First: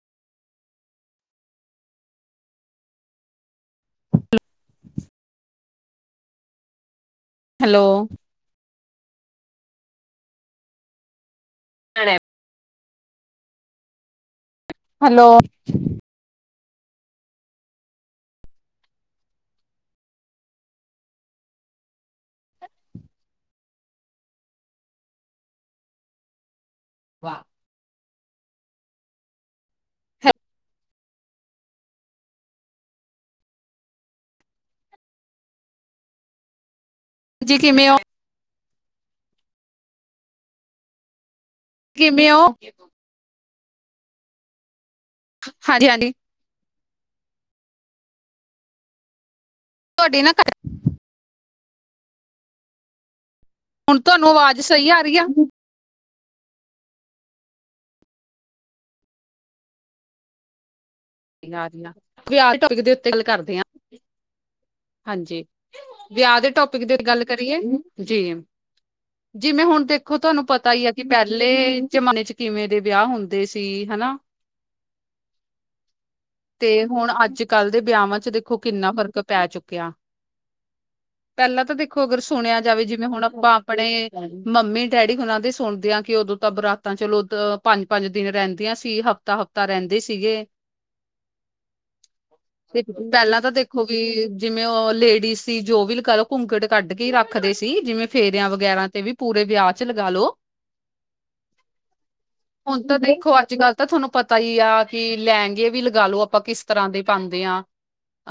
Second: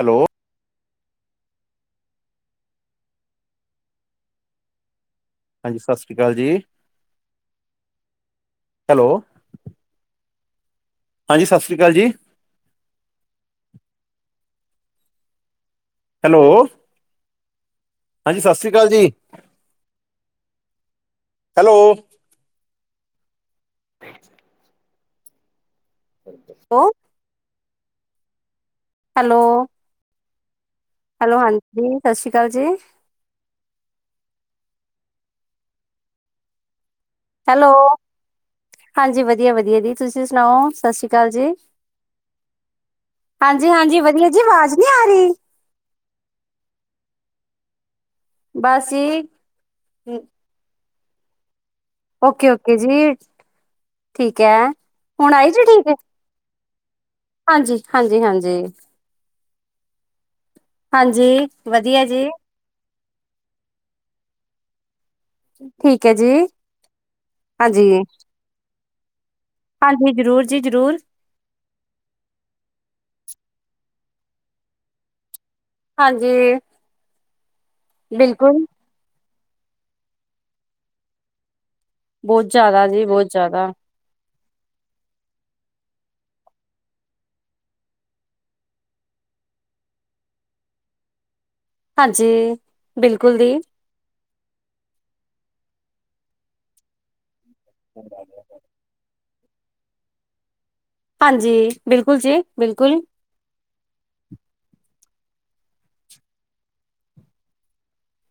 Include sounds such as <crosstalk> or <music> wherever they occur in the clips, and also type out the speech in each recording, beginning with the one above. Hello, ਹਾਂਜੀ ਸਸਰੀ ਕਾਲ ਜੀ। ਹੈਲੋ, ਹੈਲੋ, ਹਾਂਜੀ ਸਸਰੀ ਕਾਲ ਜੀ। ਹੈਲੋ, ਹੈਲੋ, ਹਾਂਜੀ ਸਸਰੀ ਕਾਲ ਜੀ। ਹੈਲੋ, <inaudible> ਹੋ ਵਾਅ ਹੈਲੋ, ਹੈਲੋ ਹਾਂਜੀ, ਸਸੀ ਕਾਲ ਜੀ। ਜੀ ਹੈਲੋ, ਕਿਵੇਂ ਹੋ ਹਾਂਜੀ ਵਦੀਆ-ਵਦੀਆ ਜੀ ਤੁਸੀਂ ਸਨਾਓ ਸਸੀ ਕਾਲ ਜੀ। ਕਿਵੇਂ ਓਂ? ਹਾਂਜੀ-ਹਾਂਜੀ ਵਦੀਆ ਜੀ ਵਾਜ਼ ਨੀ ਆ ਰਈ। ਹਾਂਜੀ-ਹਾਂਜੀ। ਬਾਸੀ ਤੁਆਡੀ ਨਾ ਘੱਟ ਓਕੇ-ਓਕੇ ਜੀ ਹੁਣ ਤੁਹਾਨੂੰ ਠੀਕ ਆਵਾਜ਼ ਹੈ, ਸਹੀ ਆ ਰਹੀ ਆ ਹੁਣ ਆਏ ਜੀ ਠੀਕ। ਹਾਂਜੀ- ਹਾਂਜੀ, ਹਾਂਜੀ ਹਾਂਜੀ ਵਧੀਆ ਜੀ ਵਿਆਹ ਦੇ ਟੋਪਿਕ ਦੇ ਉੱਤੇ ਗੱਲ ਕਰਦੇ ਆ। ਹਾਂਜੀ, ਠੀਕ ਹੈ ਜੀ ਵਿਆਹ ਦੇ ਟੋਪਿਕ ਤੇ ਗੱਲ ਕਰੀਏ। ਹਾਂਜੀ ਜੀ ਜਿਵੇਂ ਹੁਣ ਹਾਂਜੀ ਦੇਖੋ ਤੁਹਾਨੂੰ ਜ਼ਰੂਰ ਜੀ ਪਤਾ ਹੀ ਆ ਜ਼ਰੂਰ ਕਿ ਪਹਿਲੇ ਜਮਾਨੇ ਚ ਕਿਵੇਂ ਦੇ ਵਿਆਹ ਹੁੰਦੇ ਸੀ ਹਨਾ। ਹਾਂਜੀ। ਤੇ ਹੁਣ ਅੱਜ-ਕੱਲ੍ਹ ਦੇ ਵਿਆਵਾ ਚ ਦੇਖੋ ਬਿਲਕੁਲ ਕਿੰਨਾ ਫ਼ਰਕ ਪੈ ਚੁੱਕਿਆ। ਪਹਿਲਾਂ ਤਾਂ ਦੇਖੋ ਅਗਰ ਬਹੁਤ ਸੁਣਿਆ ਜਾਵੇ ਜ਼ਿਆਦਾ ਜੀ ਜਿਵੇਂ ਹੁਣ ਬਹੁਤ ਆਪਾਂ ਜ਼ਿਆਦਾ ਆਪਣੇ- ਮੰਮੀ ਡੈਡੀ ਹੁਨਾ ਦੇ ਸੁਣਦੇ ਆ ਕਿ ਉਦੋਂ ਤਾਂ ਬਰਾਤਾਂ ਚਲੋ ਪੰਜ-ਪੰਜ ਦਿਨ ਰਹਿੰਦੀਆਂ ਸੀ ਹਫਤਾ ਹਫ- ਤਾਂ ਰਹਿੰਦੇ ਸੀਗੇ ਹਾਂਜੀ, ਤੇ ਬਿਲਕੁਲ ਪਹਿਲਾਂ ਤਾ ਦੀ, ਦੇਖ ੳਵੀ ਜਿਵੇਂ ਉਹ ਲੇਡੀਜ਼ ਸੀ ਜੋ ਵੀ ਕਲ ਘੁੰਗਟ ਕੱਢ ਕੇ ਰੱਖ- ਰੱਖਦੇ ਸੀ ਜਿਵੇਂ ਫੇਰਿਆ ਵਗੈਰਾ ਤੇ ਵੀ ਪੂਰੇ ਵਿਆਹ ਚ ਲਗਾ ਲੋ। ਹਾਂਜੀ ਬਿਲਕੁਲ ਜੀ ਹੁਣ ਬਿਲਕੁਲ। ਤਾਂ ਦੇਖੋ ਅੱਜ-ਕੱਲ੍ਹ ਤਾਂ ਤੁਹਾਨੂੰ ਪਤਾ ਹੀ ਆ ਕਿ ਲਹਿਗੇ ਵੀ ਲਗਾ ਲੋ ਆਪਾਂ ਕਿਸ ਤਰ੍ਹਾਂ ਦੇ ਪਾਂਦੇ ਆ।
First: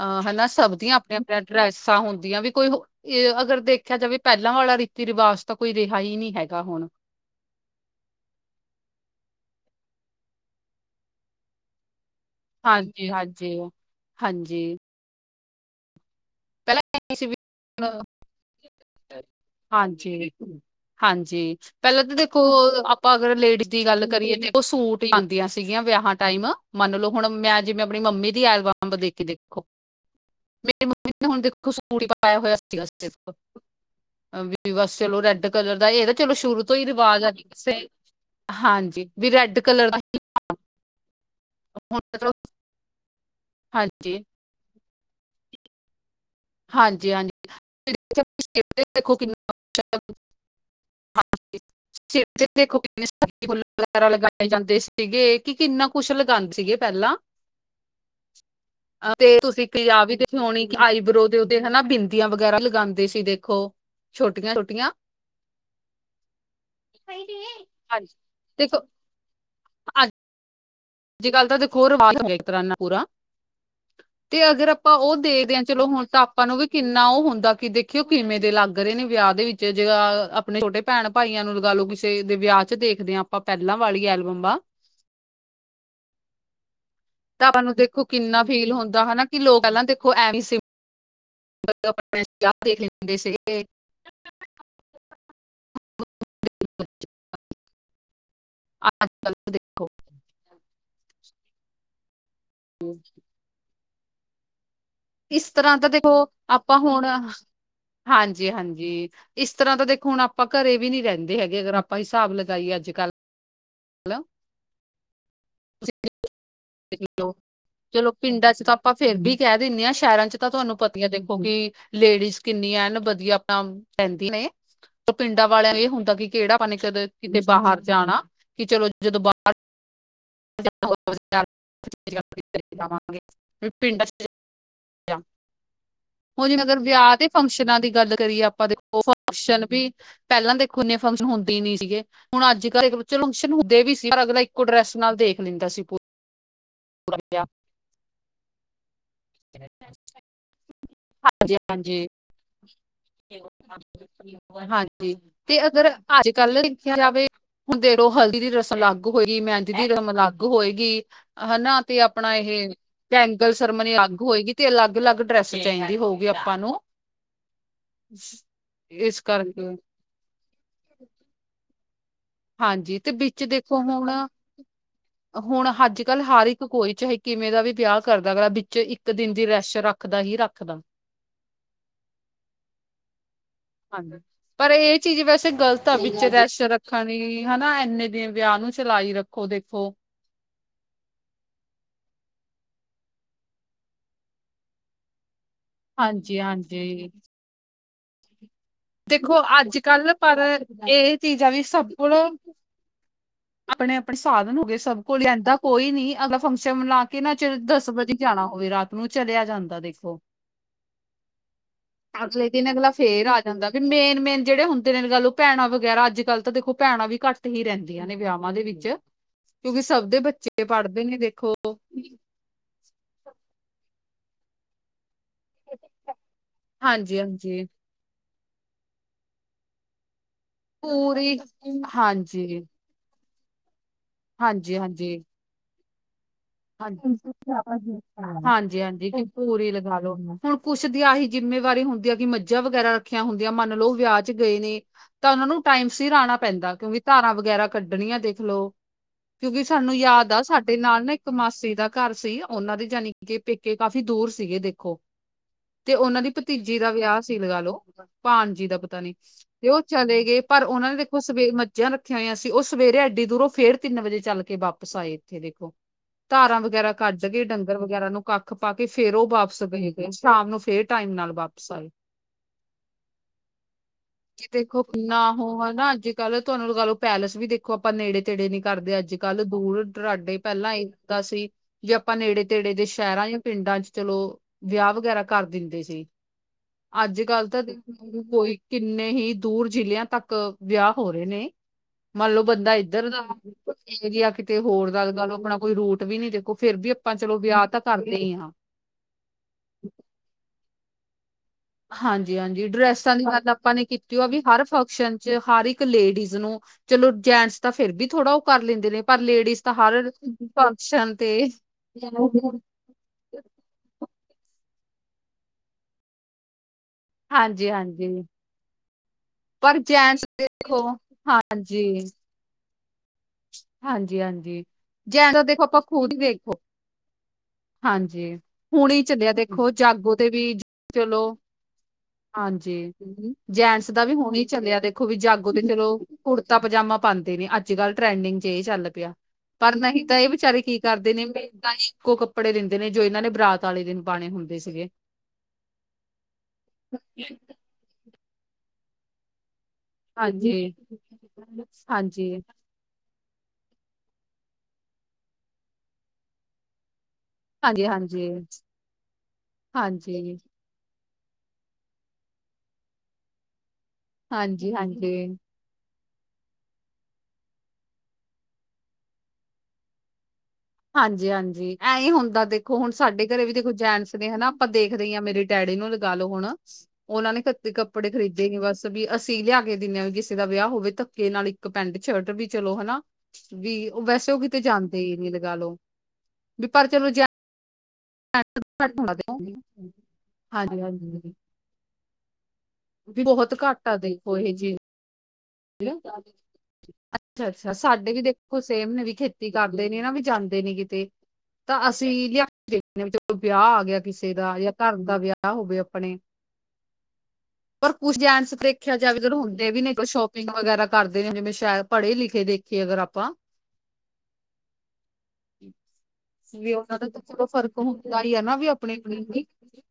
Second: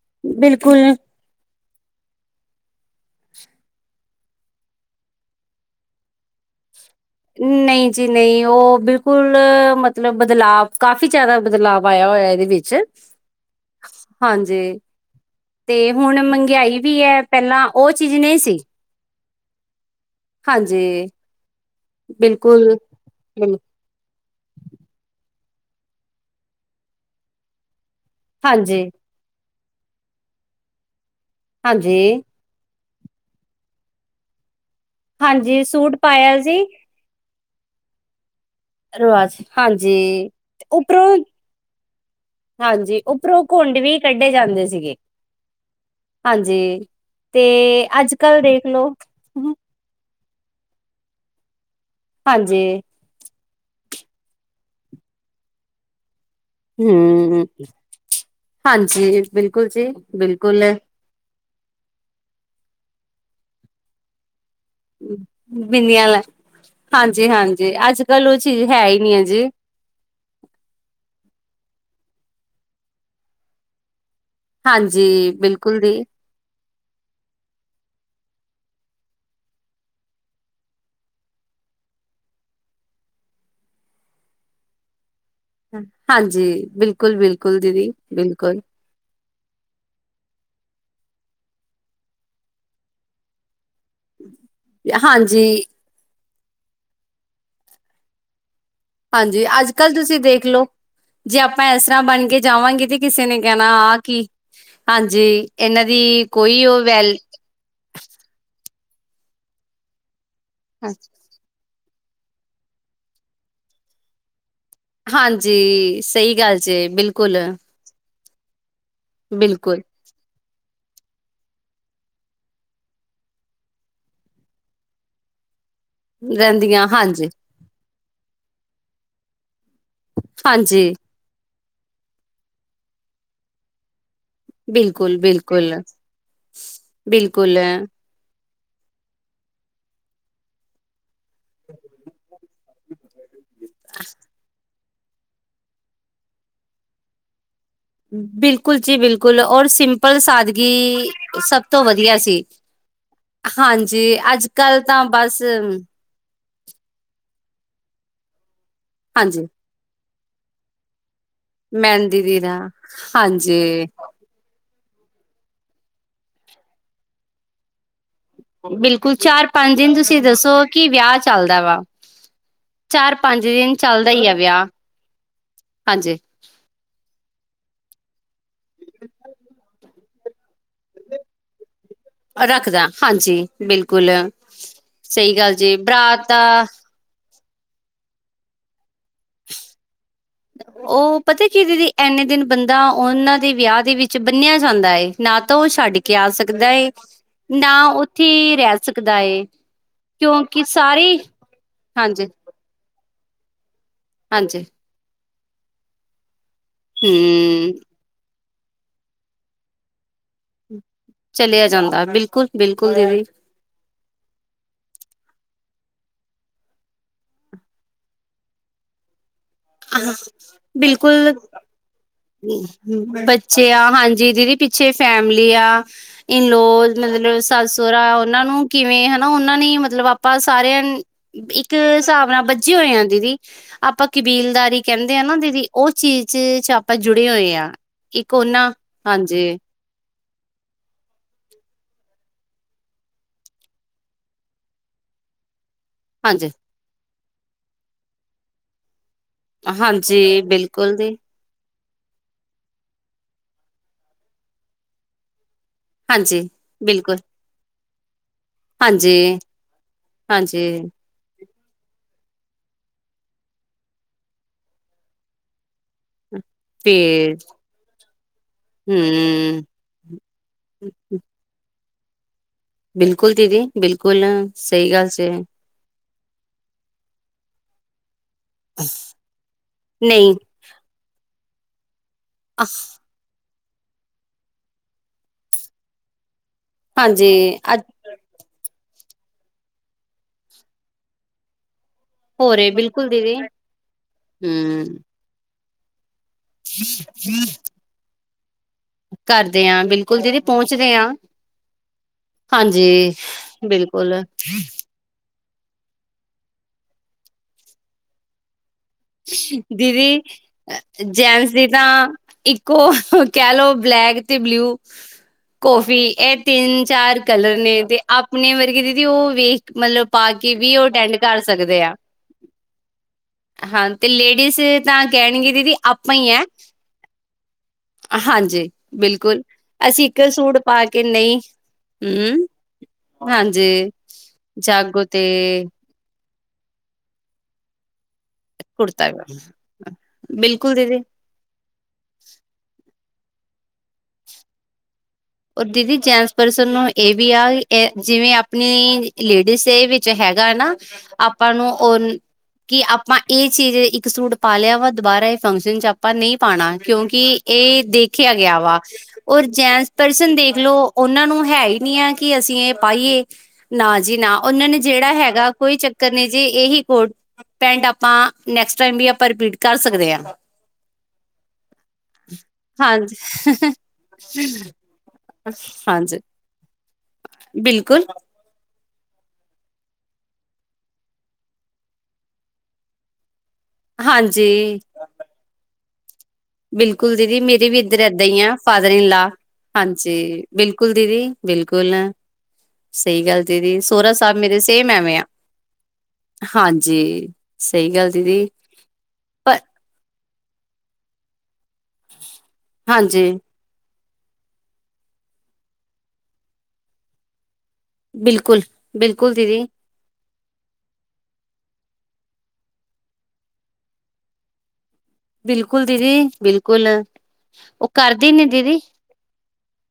ਅਹ ਹਨਾ ਸਭ ਬਿਲਕੁਲ। ਦੀਆਂ ਆਪਨੀਆਂ-ਆਪਨੀਆਂ ਡਰੈਸਾਂ ਹੁੰਦੀਆਂ ਵੀ ਕੋਈ ਹੋ ਇਹ ਅਗਰ ਦੇਖਿਆ ਜਾਵੇ ਪਹਿਲਾਂ ਵਾਲਾ ਰੀਤੀ ਰਿਵਾਜ਼ ਤਾਂ ਕੋਈ ਰਿਹਾ ਹੀ ਨਹੀਂ ਹੈਗਾ ਹੁਨ। ਨਹੀਂ ਜੀ ਨਹੀਂ ਉਹ ਬਿਲਕੁਲ ਮਤਲਬ ਬਦਲਾਵ ਕਾਫ਼ੀ ਜੈਦਾ ਬਦਲਾਵ ਆਇਆ ਹੋਇਆ ਇਹਦੇ ਵਿੱਚ ਹਾਂਜੀ-ਹਾਂਜੀ, ਹਾਂਜੀ ਹਾਂਜੀ ਤੇ ਹੁਣ ਮਹਿੰਗਾਈ ਪਹਿਲਾਂ ਵੀ ਇਹ ਏ। ਸੀ ਪਹਿਲਾਂ ਉਹ ਹੁਣ- ਚੀਜ਼ ਨਹੀਂ ਸੀ ਹਾਂਜੀ, ਹਾਂਜੀ। ਹਾਂਜੀ ਪਹਿਲਾਂ ਤਾਂ ਦੇਖੋ ਬਿਲਕੁਲ, ਆਪਾਂ ਅਗਰ ਬਿਲ ਲੇਡੀ- ਦੀ ਗੱਲ ਕਰਇਏ ਸੂਟ ਪਾਂਦੀਆਂ ਸੀਗੀਆਂ ਵਿਆਹਾਂ ਟਾਈਮ। ਮੰਨ ਲਓ ਹੁਣ ਮੈਂ ਜਿਵੇਂ ਅਪਣੀ ਮੰਮੀ ਦੀ ਹਾਂਜੀ, ਐਲਬਮ ਦੇ ਕੇ ਦੇਖੋ। ਮੇਰੇ ਮੰਮੀ ਨੇ ਹੁਣ ਦੇਖੋ ਸੂਟ ਈ ਹਾਂਜੀ। ਪਾਇਆ ਹੋਇਆ ਸੀ। ਬਸ ਚਲੋ, ਰੈਡ ਹਾਂਜੀ, ਕਲਰ ਦਾ ਸੂਟ ਇਹ ਤਾਂ ਚਲੋ ਪਾਇਆ ਸ਼ੁਰੂ ਸੀ ਤੋਂ ਹੀ <unintelligible> ਆਵਾਜ਼ ਆਈ ਸਹੀ ਹਾਂਜੀ ਵੀ ਰੈਡ ਕਲਰ ਦਾ ਉਪਰੋਂ ਹੁਣ ਤਾਂ ਚਲੋ- ਹਾਂਜੀ ਉਪਰੋਂ ਘੁੰਡ ਵੀ ਹਾਂਜੀ, ਕੱਢੇ ਜਾਂਦੇ ਸੀਗੇ। ਹਾਂਜੀ ਤੇ ਹਾਂਜੀ-ਹਾਂਜੀ ਅੱਜ ਕੱਲ ਦੇਖ ਲੋ। ਦੇਖੋ <inaudible> <unintelligible> ਹਾਂਜੀ। ਫੁੱਲ ਵਗੈਰਾ ਲਗਾਏ ਜਾਂਦੇ ਸੀਗੇ। ਕਿ ਕਿੰਨਾ ਕੁਸ਼ ਲਗਾਦੇ ਸੀਗੇ ਪਹਿਲਾਂ। ਹੁ ਤੇ ਤੁਸੀਂ ਪੰਜਾਬੀ ਤੇ ਬਿਲਕੁਲ। ਸੋਣੀਈ ਆਈਬਰੋ <unintelligible> ਤੇ ਉਹਦੇ ਹਨਾ ਬਿੰਦੀਆਂ ਵਗੈਰਾ ਲਗਾਂਦੇ ਸੀ ਦੇਖੋ। ਛੋਟੀਆਂ-ਛੋਟੀਆਂ ਬਿੰਨੀਆਂ ਲੈ ਹਾਂਜੀ ਹਾਂਜੀ ਅੱਜ ਕੱਲ੍ਹ ਉਹ ਚੀਜ਼ ਦੇਖੋ ਹੈ ਹੀ ਨੀ ਹੈ ਜੀ। ਅੱਜ-ਕੱਲ ਤਾਂ ਦੇਖੋ ਰਵਾਜ਼ ਹੋ ਗਿਆ ਇੱਕ ਤਰ੍ਹਾਂ ਨਾਲ ਪੂਰਾ। ਤੇ ਅਗਰ ਆਪਾਂ ਹਾਂਜੀ ਉਹ ਦੇਖਦੇ ਹਾਂ ਬਿਲਕੁਲ ਚਲੋ ਦੀ ਹੁਣ ਤਾਂ ਆਪਾਂ ਨੂੰ ਵੀ ਕਿੰਨਾ, ਉਹ ਹੁੰਦਾ ਕਿ ਦੇਖਿਓ ਕਿਵੇਂ ਦੇ ਲੱਗ ਰਹੇ ਨੇ ਵਿਆਹ ਦੇ ਵਿੱਚ ਜੇ- ਅਪਣੇ ਛੋਟੇ ਭੈਣ ਭਾਈਆਂ ਨੂੰ ਲਗਾ ਲੋ ਕਿਸੇ ਦੇ ਵਿਆਹ ਚ ਦੇਖਦੇ ਹਾਂ ਆਪਾਂ ਪਹਿਲਾਂ ਵਾਲੀ ਐਲਬਮਾਂ। ਹਾਂਜੀ ਬਿਲ ਤਾਂ ਆਪਾਂ ਨੂੰ ਦੇਖੋ ਕਿੰਨਾ ਫੀਲ ਹੁੰਦਾ ਹਨਾ। ਕਿ ਲੋਕ ਕਹਿਾਂ ਦੇਖੋ ਐਵੇ ਦੇਖ ਲਦੇ ਸੀਗੇ <unintelligible> <unintelligible> ਹਾਂਜੀ। <unintelligible> <unintelligible> ਅੱਜ ਹਾਂਜੀ, ਦੇਖੋ ਅੱਜ-ਕੱਲ੍ਹ ਤੁਸੀਂ ਦੇਖ ਲਓ। ਜੇ ਆਪਾਂ ਇਸ ਤਰ੍ਹਾਂ ਬਣ ਕੇ ਜਾਵਾਂਗੇ ਤੇ, ਕਿਸੇ ਨੇ ਕਹਿਣਾ ਆਹ ਕੀ? ਹਾਂਜੀ। ਇਸ ਤਰ੍ਹਾਂ ਇਹਨਾਂ ਤਾਂ ਦੀ ਕੋਈ ਉਹ ਵੈਲ- ਹਾਂਜੀ-ਹਾਂਜੀ। ਇਸ ਤਰ੍ਹਾਂ ਤਾਂ ਦੇਖੋ, ਹੁਣ ਆਪਾਂ ਘਰੇ ਨੀ ਰਹਿੰਦੇ। ਹੈਗੇ। ਅਗਰ ਆਪਾਂ ਹਿਸਾਬ ਲਗਾਈਏ। ਅੱਜ-ਕੱਲ੍ਹ ਹੈਲੋ। ਹਾਂਜੀ। ਸਹੀ ਗੱਲ ਜੇ ਬਿਲਕੁਲ-ਬਿਲਕੁਲ ਚਲੋ ਪਿੰਡਾਂ ਚ, ਤਾਂ ਆਪਾਂ ਫੇਰ ਵੀ ਕਹਿ ਦੇਣੇ ਆ ਸ਼ਹਿਰਾਂ ਚ ਤਾਂ ਤੁਹਾਨੂੰ ਪਤੀਆਂ ਦੇਖੋ, ਕਿਉਂਕਿ ਲੇਡੀਜ਼ ਕਿੰਨੀ ਐਨ ਵਧੀਆ। ਆਪਣਾ ਰਹਿੰਦੀ ਨੇ ਪਿੰਡਾਂ ਵਾਲਿਆਂ ਇਹ ਹੁੰਦਾ ਕਿ ਕਿਹੜਾ ਆਪ ਨੇ ਰਹਿੰਦੀਆਂ ਕਦੇ ਕਿਤੇ ਬਾਹਰ ਜਾਣਾ। ਕਿ ਚਲੋ ਜਦੋਂ ਬਾ ਹਾਂਜੀ-ਹਾਂਜੀ <inaudible> ਜਾ ਬਿਲਕੁਲ-ਬਿਲਕੁਲ ਹੁਣ ਜਿਵੇਂ ਅਗਰ ਵਿਆਹ ਦੇ ਫੰਕਸ਼ਨਾਂ ਦੀ ਗੱਲ ਕਰੀਏ। ਆਪਾਂ ਉਹ ਫੰਕਸ਼ਨ ਵੀ ਪਹਿਲਾਂ ਦੇਖੋ ਇੰਨੇ ਫੰਕਸ਼ਨ ਹੁੰਦੇ ਨੀ ਸੀਗੇ। ਹੁਣ ਅੱਜ ਕੱਲ੍ਹ <unintelligible> ਚਲੋ ਫ਼ੰਕਸ਼ਨ ਹੁੰਦੇ ਵੀ ਸੀ। ਅਗਲਾ ਇੱਕੋ ਡਰੈੱਸ ਨਾਲ਼ ਦੇਖ ਲੈਂਦਾ ਸੀ। ਵਧੀਆ। ਬਿਲਕੁਲ ਜੀ-ਬਿਲਕੁਲ ਔਰ ਸਿੰਪਲ ਸਾਦਗੀ ਈ ਸਭ ਤੋਂ ਹਾਂਜੀ ਵਧੀਆ ਸੀ। ਹਾਂਜੀ, ਅੱਜ ਕੱਲ੍ਹ ਤਾਂ ਹਾਂਜੀ ਬਸ ਤੇ ਅਗਰ ਅੱਜ ਕੱਲ੍ਹ ਦੇਖਿਆ ਜਾਵੇ। ਹੁਣ ਦੇਖਲੋ, ਹਲਦੀ ਦੀ ਰਸਮ ਲੱਗ ਹੋਈ। ਹਾਂਜੀ ਮੈ ਜਦੀ ਰਮ ਲੱਗ ਹੋਏਗੀ ਹਨਾ। ਮਹਿੰਦੀ ਆਪਣਾ ਦੀ ਦਾ ਤੇ ਇਹ ਬੈਂਗਲ ਹਾਂਜੀ ਸੈਰੇਮਨੀ ਲੱਗ ਹੋਏਗੀ। ਤੇ ਅਲੱਗ-ਅਲੱਗ ਡਰੈੱਸ ਚਾਹੀਦੀ ਹੋਗੀ। ਆਪਾਂ ਨੂੰ। ਬਿਲਕੁਲ ਇਸ ਚਾਰ ਕਰਕੇ -ਪੰਜ ਦਿਨ ਤੁਸੀਂ ਦੱਸੋ, ਕੀ ਵਿਆਹ ਚੱਲਦਾ ਵਾ। ਹਾਂਜੀ ਤੇ ਚਾਰ ਵਿੱਚ ਪੰਜ ਦਿਨ ਦੇਖੋ। ਹੁਣ ਚੱਲਦਾ ਹੀ ਆ ਵਿਆਹ -ਹੁਣ ਹੱਜ ਹਾਂਜੀ ਕੱਲ੍ਹ ਹਰ ਇੱ ਕੋਈ ਚਾਹੇ ਕਿਵੇਂ ਦਾ ਵੀ ਵਿਆਹ ਕਰਦਾ। ਅਗਲਾ‌ ਵਿੱਚ ਇੱਕ ਦਿਨ ਦੀ ਰੈਸਟ ਰੱਖਦਾ ਹੀ ਰੱਖਦਾ। <inaudible> ਰੱਖਦਾ। ਹਾਂਜੀ, ਬਿਲਕੁਲ ਹਾਂਜੀ ਪਰ ਇਹ ਸਹੀ ਗੱਲ ਜੀ ਬਰਾਤ ਦਾ ਖਣੀ ਹਨਾ। ਇੰਨੇ ਦਿਨ ਵਿਆਹ ਨੂੰ ਚਲਾਈ ਰੱਖੋ ਦੇਖੋ। ਉਹ ਪਤਾ ਕਿ ਦੀਦੀ ਇੰਨੇ ਦਿਨ ਬੰਦਾ ਉਹਨਾਂ ਦੇ ਵਿਆਹ ਦੇ ਵਿੱਚ ਬੰਨਿਆ ਜਾਂਦਾ ਏ। ਨਾ ਤਾਂ ਉਹ ਛੱਡ ਕੇ ਆ ਹਾਂਜੀ ਸਕਦਾ ਏ, ਹਾਂਜੀ ਨਾ ਉੱਥੇ ਰਹਿ ਸਕਦਾ ਦੇਖੋ, ਏ ਅੱਜ ਕੱਲ੍ਹ ਪਰ ਕਿਉਂਕਿ ਇਹ ਸਾਰੀ ਚੀਜ਼ ਆ ਵੀ ਸਭ ਕੋਲ਼ ਹਾਂਜੀ ਆਪਣੇ -ਆਪਣੇ ਸਾਧਨ ਹਾਂਜੀ ਹੋ ਗਏ। ਸਭ ਕੋਲ਼ ਏਦਾਂ ਕੋਈ ਨੀ ਅਗਲ ਫੰਕਸ਼ਨ ਮਿਲਾ ਕੇ ਨਾ। ਚਿਰ ਦਸ ਹੂੰ ਵਜੇ ਜਾਣਾ ਹੋਵੇ ਰਾਤ ਨੂੰ ਚੱਲਿਆ ਜਾਂਦਾ ਦੇਖੋ। ਚੱਲਿਆ ਜਾਂਦਾ। ਬਿਲਕੁਲ ਅਗਲੇ ਦਿਨ ਅਗਲਾ -ਬਿਲਕੁਲ ਦੀਦੀ। ਫੇਰ ਆ ਜਾਂਦਾ ਵੀ ਮੇਨ-ਮੇਨ ਜਿਹੜੇ ਹੁੰਦੇ ਨੇ, ਗੱਲ ਉਹ ਭੈਣਾਂ ਵਗੈਰਾ ਅੱਜ ਕੱਲ੍ਹ ਤਾਂ ਦੇਖੋ। ਭੈਣਾਂ ਵੀ ਘੱਟ ਹੀ ਰਹਿੰਦੀਆਂ ਨੇ ਵਿਆਹਾਂ ਦੇ ਵਿੱਚ ਚ ਕਿਉਂਕਿ ਸਭ ਦੇ ਬੱਚੇ ਪੜ੍ਹਦੇ ਨੇ ਬਿਲਕੁਲ ਦੇਖੋ ਓ। ਬੱਚੇ ਆ। ਹਾਂਜੀ ਦੀਦੀ ਪਿੱਛੇ ਫੈਮਿਲੀ ਆ। ਇਨਲੋ ਹਾਂਜੀ ਮਤਲਬ ਹਾਂਜੀ ਸੱਸ ਰਾ ਉਹਨਾਂ ਨੂੰ ਕਿਵੇਂ ਹਨਾ। ਉਹਨਾਂ ਨੇ ਮਤਲਬ ਆਪ ਆਪਾਂ ਸਾਰਿਆਂਨ ਪੂਰੀ ਇੱਕ ਸਾਬ ਨਾਲ ਹਾਂਜੀ ਬੱਝ ਹੋਏ ਆ। ਦੀਦੀ ਆਪਾਂ ਕੀਬ ਹਾਂਜੀ ਕਬੀਲਦਾਰੀ ਕਹਿੰਦੇ ਹਾਂਜੀ ਆ ਨਾ। ਦੀਦੀ ਉਹ ਚੀਜ਼ ਚ ਆਪਾਂ ਜੁੜੇ ਹੋਏ ਆ <unintelligible> ਇੱਕ ਉਹਨਾਂ ਹਾਂਜੀ ਹਾਂਜੀ ਹਾਂਜੀ ਭੂਰ ਹੀ ਲਗਾ ਲੋੋ ਹੁ। ਹੁਣ ਕੁਛ ਦੀ ਆਹੀ ਜ਼ਿੰਮੇਵਾਰੀ ਹੁੰਦੀ ਹੈ। ਕਿ ਮੱਝਾਂ ਵਗੈਰਾ ਰੱਖੀਆਂ ਹੁੰਦੀਆਂ ਮੰਨ ਲਓ। ਵਿਆਹ ਚ ਗਏ ਨੇ ਤਾਂ ਉਹਨਾਂ ਨੂੰ ਟਾਈਮ ਸਿਰ ਆਣਾ ਹਾਂਜੀ ਪੈਂਦਾ। ਕਿਉਂਕਿ ਧਾਰਾਂ ਵਗੈਰਾ ਕੱਢਣੀਆਂ ਦੇਖ ਲਓ। ਕਿਉਂਕਿ ਸਾਨੂੰ ਯਾਦ ਹਾਂਜੀ ਆ ਸਾਡੇ ਬਿਲਕੁਲ ਨਾਲ ਨਾ ਦੀ ਇ ਕ ਮਾਸੀ ਦਾ ਘਰ ਸੀ ਉਹਨਾਂ ਦੀ ਜਾਣੀ ਕਿ ਪੇਕੇ ਕਾਫ਼ੀ ਦੂਰ ਸੀਗੇ ਦੇਖੋ। ਤੇ ਉਹਨਾਂ ਦੀ ਹਾਂਜੀ ਭਤੀਜੀ ਦਾ ਬਿਲਕੁਲ ਵਿਆਹ ਸੀ ਲਗਾ ਲੋ ਭਾਣ ਜੀ ਦਾ ਪਤਾ ਨੀ, ਹਾਂਜੀ ਤੇ ਉਹ ਚਲੇ ਗਏ ਪਰ ਹਾਂਜੀ ਉਹਨਾਂ ਨੇ ਦੇ ਓ ਸਵੇ ਮੱਝਾਂ ਆ ਰੱਖੀਆਂ ਹੋਈਆਂ ਸੀ ਓ ਸਵੇਰੇ ਐਡੀ ਦੂਰੋਂ ਫੇਰ ਤਿੰਨ ਵਜੇ ਚੱਲ ਕੇ ਵਾਪਸ ਆਏ ਇੱਥੇ ਦੇਖੋ। ਧਾਰਾਂ ਵਗੈਰਾ ਕੱਢ ਫੇਰ ਗੇ, ਡੰਗਰ ਵਗੈਰਾ ਨੂੰ ਕੱਖ ਪਾ ਕੇ ਫੇਰ ਉਹ ਵਾਪਸ ਹੂੰ। ਗਏ। ਸ਼ਾਮ ਨੂੰ ਫੇਰ ਟਾਈਮ ਨਾਲ ਵਾਪਿਸ ਆਏ। ਬਿਲਕੁਲ ਦੀਦੀ ਬਿਲਕੁਲ ਸਹੀ ਗੱਲ ਸੀ। ਓਹੋ ਨਾ ਅੱਜ ਕੱਲ ਤੁਹਾਨੂੰ ਲਗਾ ਲਓ ਪੈਲੇਸ ਵੀ ਦੇਖੋ ਆਪਾਂ ਨੇੜੇ- ਤੇੜੇ ਨੀ ਕਰਦੇ ਅੱਜ ਕੱਲ ਦੂਰ ਨਹੀਂ ਦਰਾਡੇ ਪਹਿਲਾਂ ਏਕਾ ਸੀ ਵੀੇ ਆਪਾਂ ਨੇੜੇ- ਤੇੜੇ ਦੇ ਸ਼ਹਿਰਾਂ ਪਿੰਡਾਂ 'ਚ ਚਲੋ ਵਿਆਹ ਵਗੈਰਾ ਕਰ ਦਿੰਦੇ ਸੀ, ਅੱਜ ਕੱਲ ਹਾਂਜੀ ਤਾਂ ਅੱਜ ਕੋਈ ਕਿੰਨੇ ਹੀ ਦੂਰ ਜ਼ਿਲਿਆਂ ਤੱਕ ਵਿਆਹ ਹੋ ਰਹੇ ਨੇ। ਮੰਨ ਲਓ ਹੋ ਰਹੇ ਬੰਦਾ ਇੱਧਰ ਬਿਲਕੁਲ ਦਾ ਦੀਦੀ <inaudible> ਏਰੀਆ ਕਿਤੇ ਹੂੰ ਹੋਰ ਦਾ ਆਪਣਾ ਕੋਈ ਰੂਟ ਵੀ ਨੀ ਦਿੰ ਫੇਰ ਵੀ ਆਪਾਂ ਚਲੋ ਵਿਆਹ ਤਾਂ ਕਰਦੇ ਹੀ ਹਾਂ। ਕਰਦੇ ਹਾਂ ਬਿਲਕੁਲ ਦੀਦੀ ਪਹੁੰਚਦੇ ਹਾਂ। ਹਾਂਜੀ- ਹਾਂਜੀ ਡਰੈਸਾਂ ਦੀ ਗੱਲ ਆਪਾਂ ਨੇ ਬਿਲਕੁਲ ਕੀਤੀ ਉਹ ਵੀ ਹਰ ਫੰਕਸ਼ਨ ਚ ਹਰ ਇੱਕ ਲੇਡੀਜ਼ ਨੂੰ ਚਲੋ ਜੈਂਟਸ ਤਾਂ ਫੇਰ ਵੀ ਥੋੜਾ ਉਹ ਕਰ ਲੈਂਦੇ ਨੇ। ਪਰ ਲੇਡੀਜ਼ ਤਾਂ ਹਰ ਦੀਦੀ ਫੰਕਸ਼ਨ ਤੇ ਜੈਂਟਸ ਦੀ ਤਾਂ ਇੱਕੋ ਕਹਿ ਲੋ ਬਲੈਕ ਤੇ ਬਲਿਉ, ਕੋਫੀ ਇਹ ਤਿੰਨ- ਚਾਰ ਕਲਰ ਨੇਂ ਤੇ ਹਾਂਜੀ-ਹਾਂਜੀ ਆਪਣੇ ਵਰਗੇ ਦੀਦੀ ਉਹ ਪਿੱਕ ਪਰ ਮਤਲਬ ਜੈਂਟਸ ਪਾ ਕੇ ਵੀ ਦੇਖੋ ਉਹ ਅਟੈਂਡ ਕਰ ਸਕਦੇ ਆ। ਹਾਂ ਤੇ ਹਾਂਜੀ- ਲੇਡੀਜ਼ ਹਾਂਜੀ ਜੈਂਨਸ ਤਾਂ ਕਹਿਣਗੇ ਦੇਖੋ ਦੀਦੀ ਆਪਾਂ ਖੁੱਦ ਹੀ ਹੈ ਵੇਖੋ। ਹਾਂਜੀ ਹੁਣੇ ਹੀ ਚੱਲਿਆ ਬਿਲਕੁਲ ਦੇਖੋ ਅਸੀਂ ਜਾਗੋ ਇੱਕ ਤੇ ਵੀ ਸੂਟ ਪਾ ਕੇ ਚਲੋ ਨਹੀਂ ਹਮ ਹਾਂਜੀ ਹਾਂਜੀ ਜੈਂਟਸ ਦਾ ਵੀ ਹੁਣ ਹੀ ਚੱਲਿਆ ਦੇਖੋ ਵੀ ਜਾਗੋ ਤੇ ਚਲੋ ਕੁੜਤਾ-ਪਜਾਮਾ ਪਾਂਦੇ ਨੇ ਅੱਜ- ਕੱਲ ਟਰੈਂਡਿੰਗ ਜੇ ਇਹ ਚੱਲ ਕੁੜਤਾ ਪਿਆ, ਪਰ ਨਹੀਂ ਤਾਂ ਇਹ ਵਿਚਾਰੇ ਬਿਲਕੁਲ ਕੀ ਦੀਦੀ ਕਰਦੇ ਨੇਂ ਹੀ ਇੱਕੋ ਕੱ ਕੱਪੜੇ ਦਿੰਦੇ ਨੇਂ ਜੋ ਇਹਨਾਂ ਨੇ ਬਰਾਤ ਵਾਲੇ ਦਿਨ ਪਾਣੇ ਹੁੰਦੇ ਸੀਗੇ। ਓ ਦੀਦੀ ਜੈਂਟਸ ਪਰਸਨ ਨੂੰ ਇਹ ਵੀ ਆ ਜਿਵੇਂ ਆਪਣੀ ਲੇਡੀਜ਼ ਹੈ ਵੀ ਜੇ ਹੈਗਾ ਹਾਂਜੀ। ਏ ਨਾਂ ਆਪਾਂ ਨੂੰ ਉਹ ਹਾਂਜੀ, ਕਿ ਆਪਾਂ ਇਹ ਚੀਜ਼ ਇੱਕ ਸੂਟ ਪਾ ਲਿਆ ਵਾ ਦੁਬਾਰਾ ਇਹ ਫੰਕਸ਼ਨ ਚ ਆਪਾਂ ਨਹੀਂ ਪਾਉਣਾ ਕਿਉਂਕਿ ਇਹ ਹਾਂਜੀ-ਹਾਂਜੀ, ਹਾਂਜੀ, ਦੇਖਿਆ ਗਿਆ ਵਾ, ਔਰ ਜੈਂਟਸ ਪਰਸਨ ਹਾਂਜੀ-ਹਾਂਜੀ। ਦੇਖਲੋ ਉਹਨਾਂ ਨੂੰ ਹੈ ਹੀ ਨਹੀਂ ਹੈ ਕਿ ਅਸੀਂ ਇਹ ਪਾਈਏ। ਨਾਂ ਜੀ ਨਾਂ ਉਹਨਾਂ ਨੇ ਜਿਹੜਾ ਹੈਗਾ ਕੋਈ ਚੱਕਰ ਨਹੀਂ ਜੀ ਇਹੀ ਕੋਟ- ਪੈਂਟ ਆਪਾਂ ਨੈਕਸਟ ਟਾਈਮ ਵੀ ਆਪਾਂ ਰਿਪੀਟ ਕਰ ਸਕਦੇ ਹਾਂ। ਹਾਂਜੀ- ਹਾਂਜੀ ਐਂ ਹੀ ਹੁੰਦਾ ਦੇਖੋ ਹੁਣ ਹਾਂਜੀ ਸਾਡੇ ਘਰੇ ਵੀ ਦੇਖੋ ਜੈਂਟਸ ਨੇ ਹਨਾ ਆਪਾਂ ਦੇਖ ਖ ਰਹੀ ਆ ਮੇਰੇ ਡੈਡੀ ਨੂੰ ਲਗਾ ਹਾਂਜੀ ਲੋ ਹੁਣ, ਉਹਨਾਂ ਨੇ ਕਦ ਬਿਲਕੁਲ ਕੱਪੜੇ ਖਰੀ- ਦੇ ਬਸ ਵੀ ਅਸੀਂ ਲਿਆ ਕੇ ਦਿੰਦੇ ਹਾਂ ਵੀ ਕਿਸੇ ਦਾ ਵਿਆਹ ਹੋਵੇ ਧੱਕੇ ਨਾਲ ਇੱਕ ਪੈਂਟ ਸ਼ਰਟ ਵੀ ਚਲੋ ਹਨਾ। ਵੀ ਵੈਸੇ ਉਹ ਕਿਤੇ ਹਾਂਜੀ ਜਾਂਦੇ ਹੀ ਨਹੀਂ ਲਗਾ ਲਓ। ਬਿਲਕੁਲ ਦੀਦੀ ਮੇਰੀ ਵੀ ਇੱਧਰ ਏਦਾਂ ਹੀ ਆ ਫਾਦਰ ਇਨ ਲਾ, ਹਾਂਜੀ ਹਾਂਜੀ ਬਿਲਕੁਲ ਦੀਦੀ। ਹਾਂਜੀ ਬਿਲਕੁਲ ਵੀ ਸਹੀ ਗੱਲ ਬਹੁਤ ਦੀਦੀ ਘੱਟ ਆ ਸੋਹਰਾ ਸਾਹਿਬ ਦੇਖੋ ਇਹ ਮੇਰੇ ਚੀਜ਼ ਸੇਮ ਐਵੇਂ ਆ। ਹਾਂਜੀ, ਅੱਛਾ ਅੱਛਾ ਸਹੀ ਗੱਲ ਸਾਡੇ ਵੀ ਦੀਦੀ। ਦੇਖੋ ਸੇਮ ਵੀ ਖੇਤੀ ਪਰ ਕਰਦੇ ਨੀ ਨਾ ਵੀ ਜਾਂਦੇ ਨੀ ਕਿਤੇ। ਤਾਂ ਅਸੀਂ ਲਿਆ ਦੇਖਦੇ ਵੀ ਹਾਂਜੀ ਚਲੋ ਵਿਆਹ ਆ ਗਿਆ ਕਿਸੇ ਦਾ ਜਾਂ ਘਰ ਦਾ ਵਿਆਹ ਹੋਵੇ ਆਪਣੇ। ਪਰ ਕੁੱਛ ਜੈਂਟਸ ਬਿਲਕੁਲ ਦੇਖਿਆ ਜਾਵੇ ਬਿਲਕੁਲ ਦੀਦੀ ਹੁੰਦੇ ਵੀ ਨਹੀਂ ਸ਼ੋ ਸੋ਼ਪਿਂਗ ਵਗੈਰਾ ਕਰਦੇ ਜਿਵੇਂ ਸ਼ਾਇਦ ਪੜੇ ਲਿਖੇ ਵੇਖੀਏ ਅਗਰ ਆਪਾਂ। ਬਿਲਕੁਲ ਦੀਦੀ ਵੀ ਬਿਲਕੁਲ ਉਹਨਾ ਦਾ ਤਾਂ ਚਲੋ ਫ਼ਰਕ ਉਹ ਹੁੰਦਾ ਕਰਦੇ ਹੀ ਹੈ ਨੇ ਨਾ ਵੀ ਦੀਦੀ ਆਪਣੇ ਆਪਣੇ ਵੀ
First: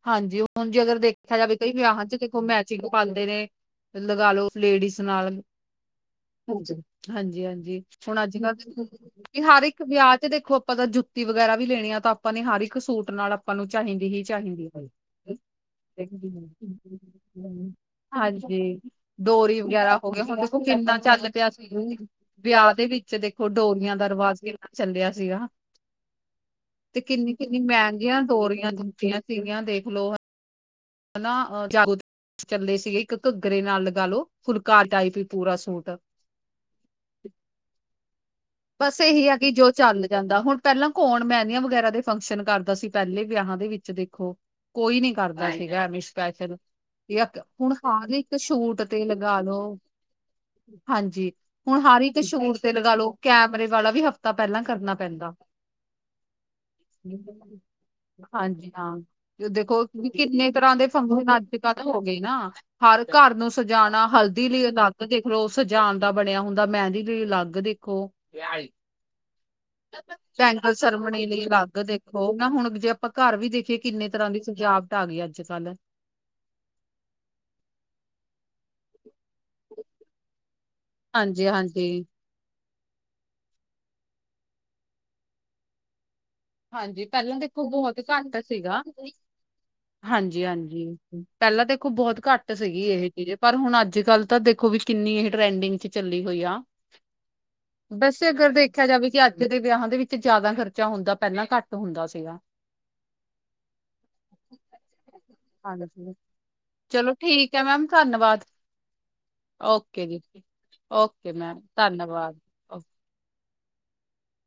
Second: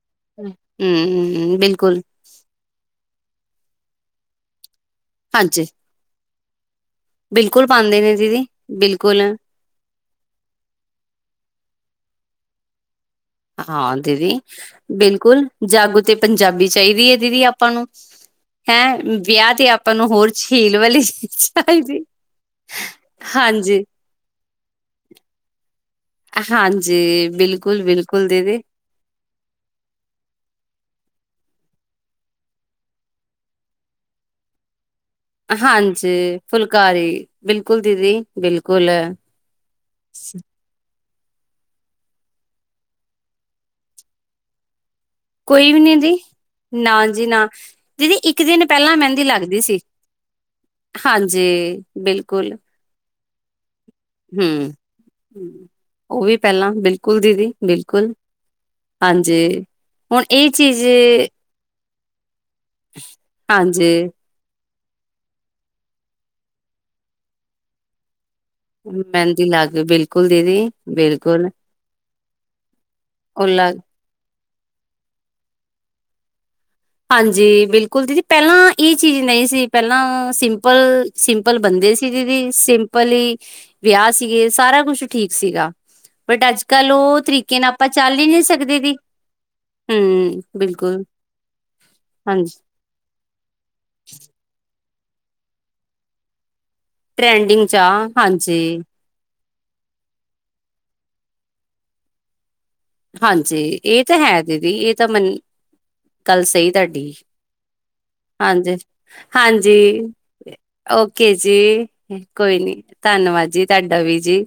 ਹਾਂਜੀ ਹੁਣ ਜੀ ਅਗਰ ਦੇਖਿਆ ਜਾਵੇ ਹਮ ਕਈ ਬਿਲਕੁਲ ਵਿਆਹਾਂ ਚ ਦੇਖੋ ਮੈਂ ਪਿੱਕ ਪਾਂਦੇ ਨੇ ਲਗਾਲੋ ਲੇਡੀਜ਼ ਨਾਲ, ਹਾਂਜੀ ਹਾਂਜੀ। ਹਾਂਜੀ- ਬਿਲਕੁਲ ਹਾਂਜੀ, ਪਾਉਂਦੇ ਨੇ ਹੁਣ ਅੱਜ- ਦੀਦੀ ਬਿਲਕੁਲ ਕੱਲ੍ਹ ਵਿਆਹ ਚ ਦੇਖੋ ਆਪਾਂ ਤਾਂ ਜੁੱਤੀ ਵਗੈਰਾ ਵੀ ਲੈਣੀ ਆ, ਤਾਂ ਆਪਾਂ ਨੇ ਹਰ ਇੱਕ ਸੂਟ ਨਾਲ। ਆਪਾਂ ਨੂੰ ਹਾਂ ਚਾਹੀਦੀ ਹੀ ਦੀਦੀ, ਚਾਹੀਦੀ <inaudible> ਬਿਲਕੁਲ ਜਾਗੋ ਤੇ ਹੈ ਪੰਜਾਬੀ ਚਾਹੀਦੀ ਹੈ, ਦੀਦੀ ਆਪਾਂ ਨੂੰ ਹਾਂਜੀ, ਹੈਂ ਵਿਆਹ ਡੋਰੀ ਤੇ ਆਪਾਂ ਵਗੈਰਾ ਨੂੰ ਹੋ ਗਿਆ, ਹੋਰ ਹੁਣ ਦੇਖੋ ਝੀਲ ਕਿੰਨਾ ਵਾਲੀ ਚੱਲ ਪਿਆ ਸੀ, ਚਾਹੀਦੀ ਵਿਆਹ ਦੇ ਵਿੱਚ ਦੇਖੋ ਹਾਂਜੀ, ਡੋਰੀਆਂ ਦਾ ਰਿਵਾਜ਼ ਕਿੰਨਾ ਚੱਲਿਆ ਸੀਗਾ। ਤੇ ਹਾਂਜੀ ਕਿੰਨੀ- ਕਿੰਨੀ ਮਹਿੰਗੀਆਂ ਬਿਲਕੁਲ-ਬਿਲਕੁਲ ਦੀਦੀ। ਡੋਰੀਆਂ ਦਿੱਤੀਆਂ ਸੀਗੀਆਂ ਦੇਖ ਲੋ। ਹਨਾ ਜਾਗੋ <inaudible> ਤੇ ਚਲੇ ਸੀਗੇ, ਇੱਕ ਘੱਗਰੇ ਨਾਲ ਲਗਾ ਲੋ ਫੁਲਕਾ ਟਾਈਪ ਪੂਰਾ ਸੂਟ ਹਾਂਜੀ, ਫੁਲਕਾਰੀ ਬਿਲਕੁਲ ਦੀਦੀ। ਬਿਲਕੁਲ ਬਸ ਇਹੀ ਆ ਕਿ ਜੋ ਚੱਲ ਜਾਂਦਾ ਹੁਣ ਪਹਿਲਾਂ ਕੌਣ ਮੈਦੀਆ ਵਗੈਰਾ ਦੇ ਫੰਕਸ਼ਨ ਕਰਦਾ ਸੀ, ਪਹਿਲੇ ਵਿਆਹਾਂ ਦੇ ਵਿੱਚ ਦੇਖੋ ਕੋਈ ਨੀ ਕਰਦਾ ਕੋਈ ਵੀ ਸੀਗਾ ਨੀ ਏਵੇ ਦੀ। ਸਪੈਸ਼ਲ ਨਾ ਜੀ ਜਾਂ ਨਾ, ਹੁਣ ਹਰ ਦੀਦੀ ਇੱਕ ਦਿਨ ਸ਼ੂਟ ਪਹਿਲਾਂ ਤੇ ਮਹਿੰਦੀ ਲਗਾ ਲੱਗਦੀ ਲੋ ਸੀ। ਹਾਂਜੀ, ਹੁਣ ਹਰ ਇੱਕ ਬਿਲਕੁਲ ਸ਼ੂਟ ਤੇ ਲਗਾਲੋ ਕੈਮਰੇ ਵਾਲਾ ਵੀ ਹਫ ਤਾਂ ਪਹਿਲਾਂ ਕਰਨਾ ਪੈਂਦਾ। ਔਹ ਵੀ ਪਹਿਲਾਂ ਬਿਲਕੁਲ ਦੀਦੀ ਬਿਲਕੁਲ ਹਾਂਜੀ। ਦੀਦੀ ਹੁਣ ਇਹ ਕਿੰਨੇ ਤਰ੍ਹਾਂ ਚੀਜ਼ ਦੇ ਫੰਕਸ਼ਨ ਅੱਜ -ਕੱਲ ਹੋ ਗਏ ਨਾ, ਹਰ ਘਰ ਨੂੰ ਹਾਂਜੀ ਸਜਾਣਾ ਹਲਦੀ ਲਈ ਅਲੱਗ ਦੇਖ ਲੋ ਸਜਣ ਦਾ ਬਣਿਆ ਹੁੰਦਾ, ਮੈਂਦੀ ਲਈ ਅਲੱਗ ਦੇਖੋ, ਹਾਂਜੀ। <inaudible> ਮਹਿੰਦੀ ਲੱਗ ਬਿਲਕੁਲ ਦੀਦੀ ਬੈਂਗਲ ਸਰਮਣੀ ਲਈ ਬਿਲਕੁਲ ਅਲੱਗ ਦੇਖੋ, ਨਾ ਹੁਣ ਜੇ ਆਪਾਂ ਘਰ ਉਹ ਵੀ ਲੱਗ ਦੇਖੀਏ ਕਿੰਨੇ ਤਰ੍ਹਾਂ ਦੀ ਸਜਾਵਟ ਆ ਗਈ ਅੱਜ ਕੱਲ੍ਹ। ਹਾਂਜੀ, ਬਿਲਕੁਲ ਦੀਦੀ ਪਹਿਲਾਂ ਇਹ ਚੀਜ਼ ਨਹੀਂ ਸੀ, ਪਹਿਲਾਂ ਸਿੰ ਸਿੰਪਲ, ਹਾਂਜੀ ਸਿੰਪਲ ਹਾਂਜੀ ਬੰਦੇ ਸੀਗੇ ਦੀਦੀ ਸਿੰ ਸਿੰਪਲੀ ਵਿਆਹ ਸੀਗੇ, ਸਾਰਾ ਕੁਛ ਠੀਕ ਸੀਗਾ। ਬਟ ਅੱਜ ਕੱਲ੍ਹ ਹਾਂਜੀ ਉਹ ਪਹਿਲਾਂ ਤਰੀਕੇ ਦੇਖੋ ਨਾਲ ਆਪਾਂ ਬਹੁਤ ਚੱਲ ਹੀ ਨਹੀਂ ਘੱਟ ਸਕਦੇ ਸੀਗਾ ਦੀ। ਹਮ ਹਾਂਜੀ-ਹਾਂਜੀ, ਬਿਲਕੁਲ। ਪਹਿਲਾਂ ਦੇਖੋ ਬਹੁਤ ਘੱਟ ਹਾਂਜੀ ਸੀਗੀ ਇਹੇ ਪਰ ਹੁਣ ਅੱਜ ਕੱਲ੍ਹ ਤਾਂ ਦੇਖੋ ਵੀ ਕਿੰਨੀ ਇਹ ਟਰੈਂਡਿੰਗ ਚ ਚੱਲੀ ਹੋਈ ਆ। ਟਰੈਂਡਿੰਗ ਚ ਆ <unintelligible> ਬਸ ਅਗਰ ਹਾਂਜੀ, ਦੇਖਿਆ ਜਾਵੇ ਕਿ ਅੱਜ ਅੱਜ ਦੇ ਵਿਆਹਾਂ ਦੇ ਵਿੱਚ ਜਿਆਦਾ ਖਰਚਾ ਹੁੰਦਾ, ਪਹਿਲਾਂ ਘੱਟ ਹੁੰਦਾ ਸੀਗਾ। ਹਾਂਜੀ, ਇਹ ਤਾਂ ਹੈ ਦੀਦੀ ਇਹ ਤਾਂ ਮਨ ਹਾਂਜੀ, <inaudible> ਗੱਲ ਸਹੀ ਤੁਹਾਡੀ ਚਲੋ ਠੀਕ ਹੈ ਮੈਮ <inaudible> ਧੰਨਵਾਦ ਹਾਂਜੀ <inaudible> ਓਕੇ ਹਾਂਜੀ। ਜੀ। ਓਕੇ ਮੈਮ ਜੀ, ਧੰਨਵਾਦ। ਕੋਈ ਨੀ ਧੰਨਵਾਦ ਜੀ ਤੁਹਾਡਾ ਵੀ ਜੀ।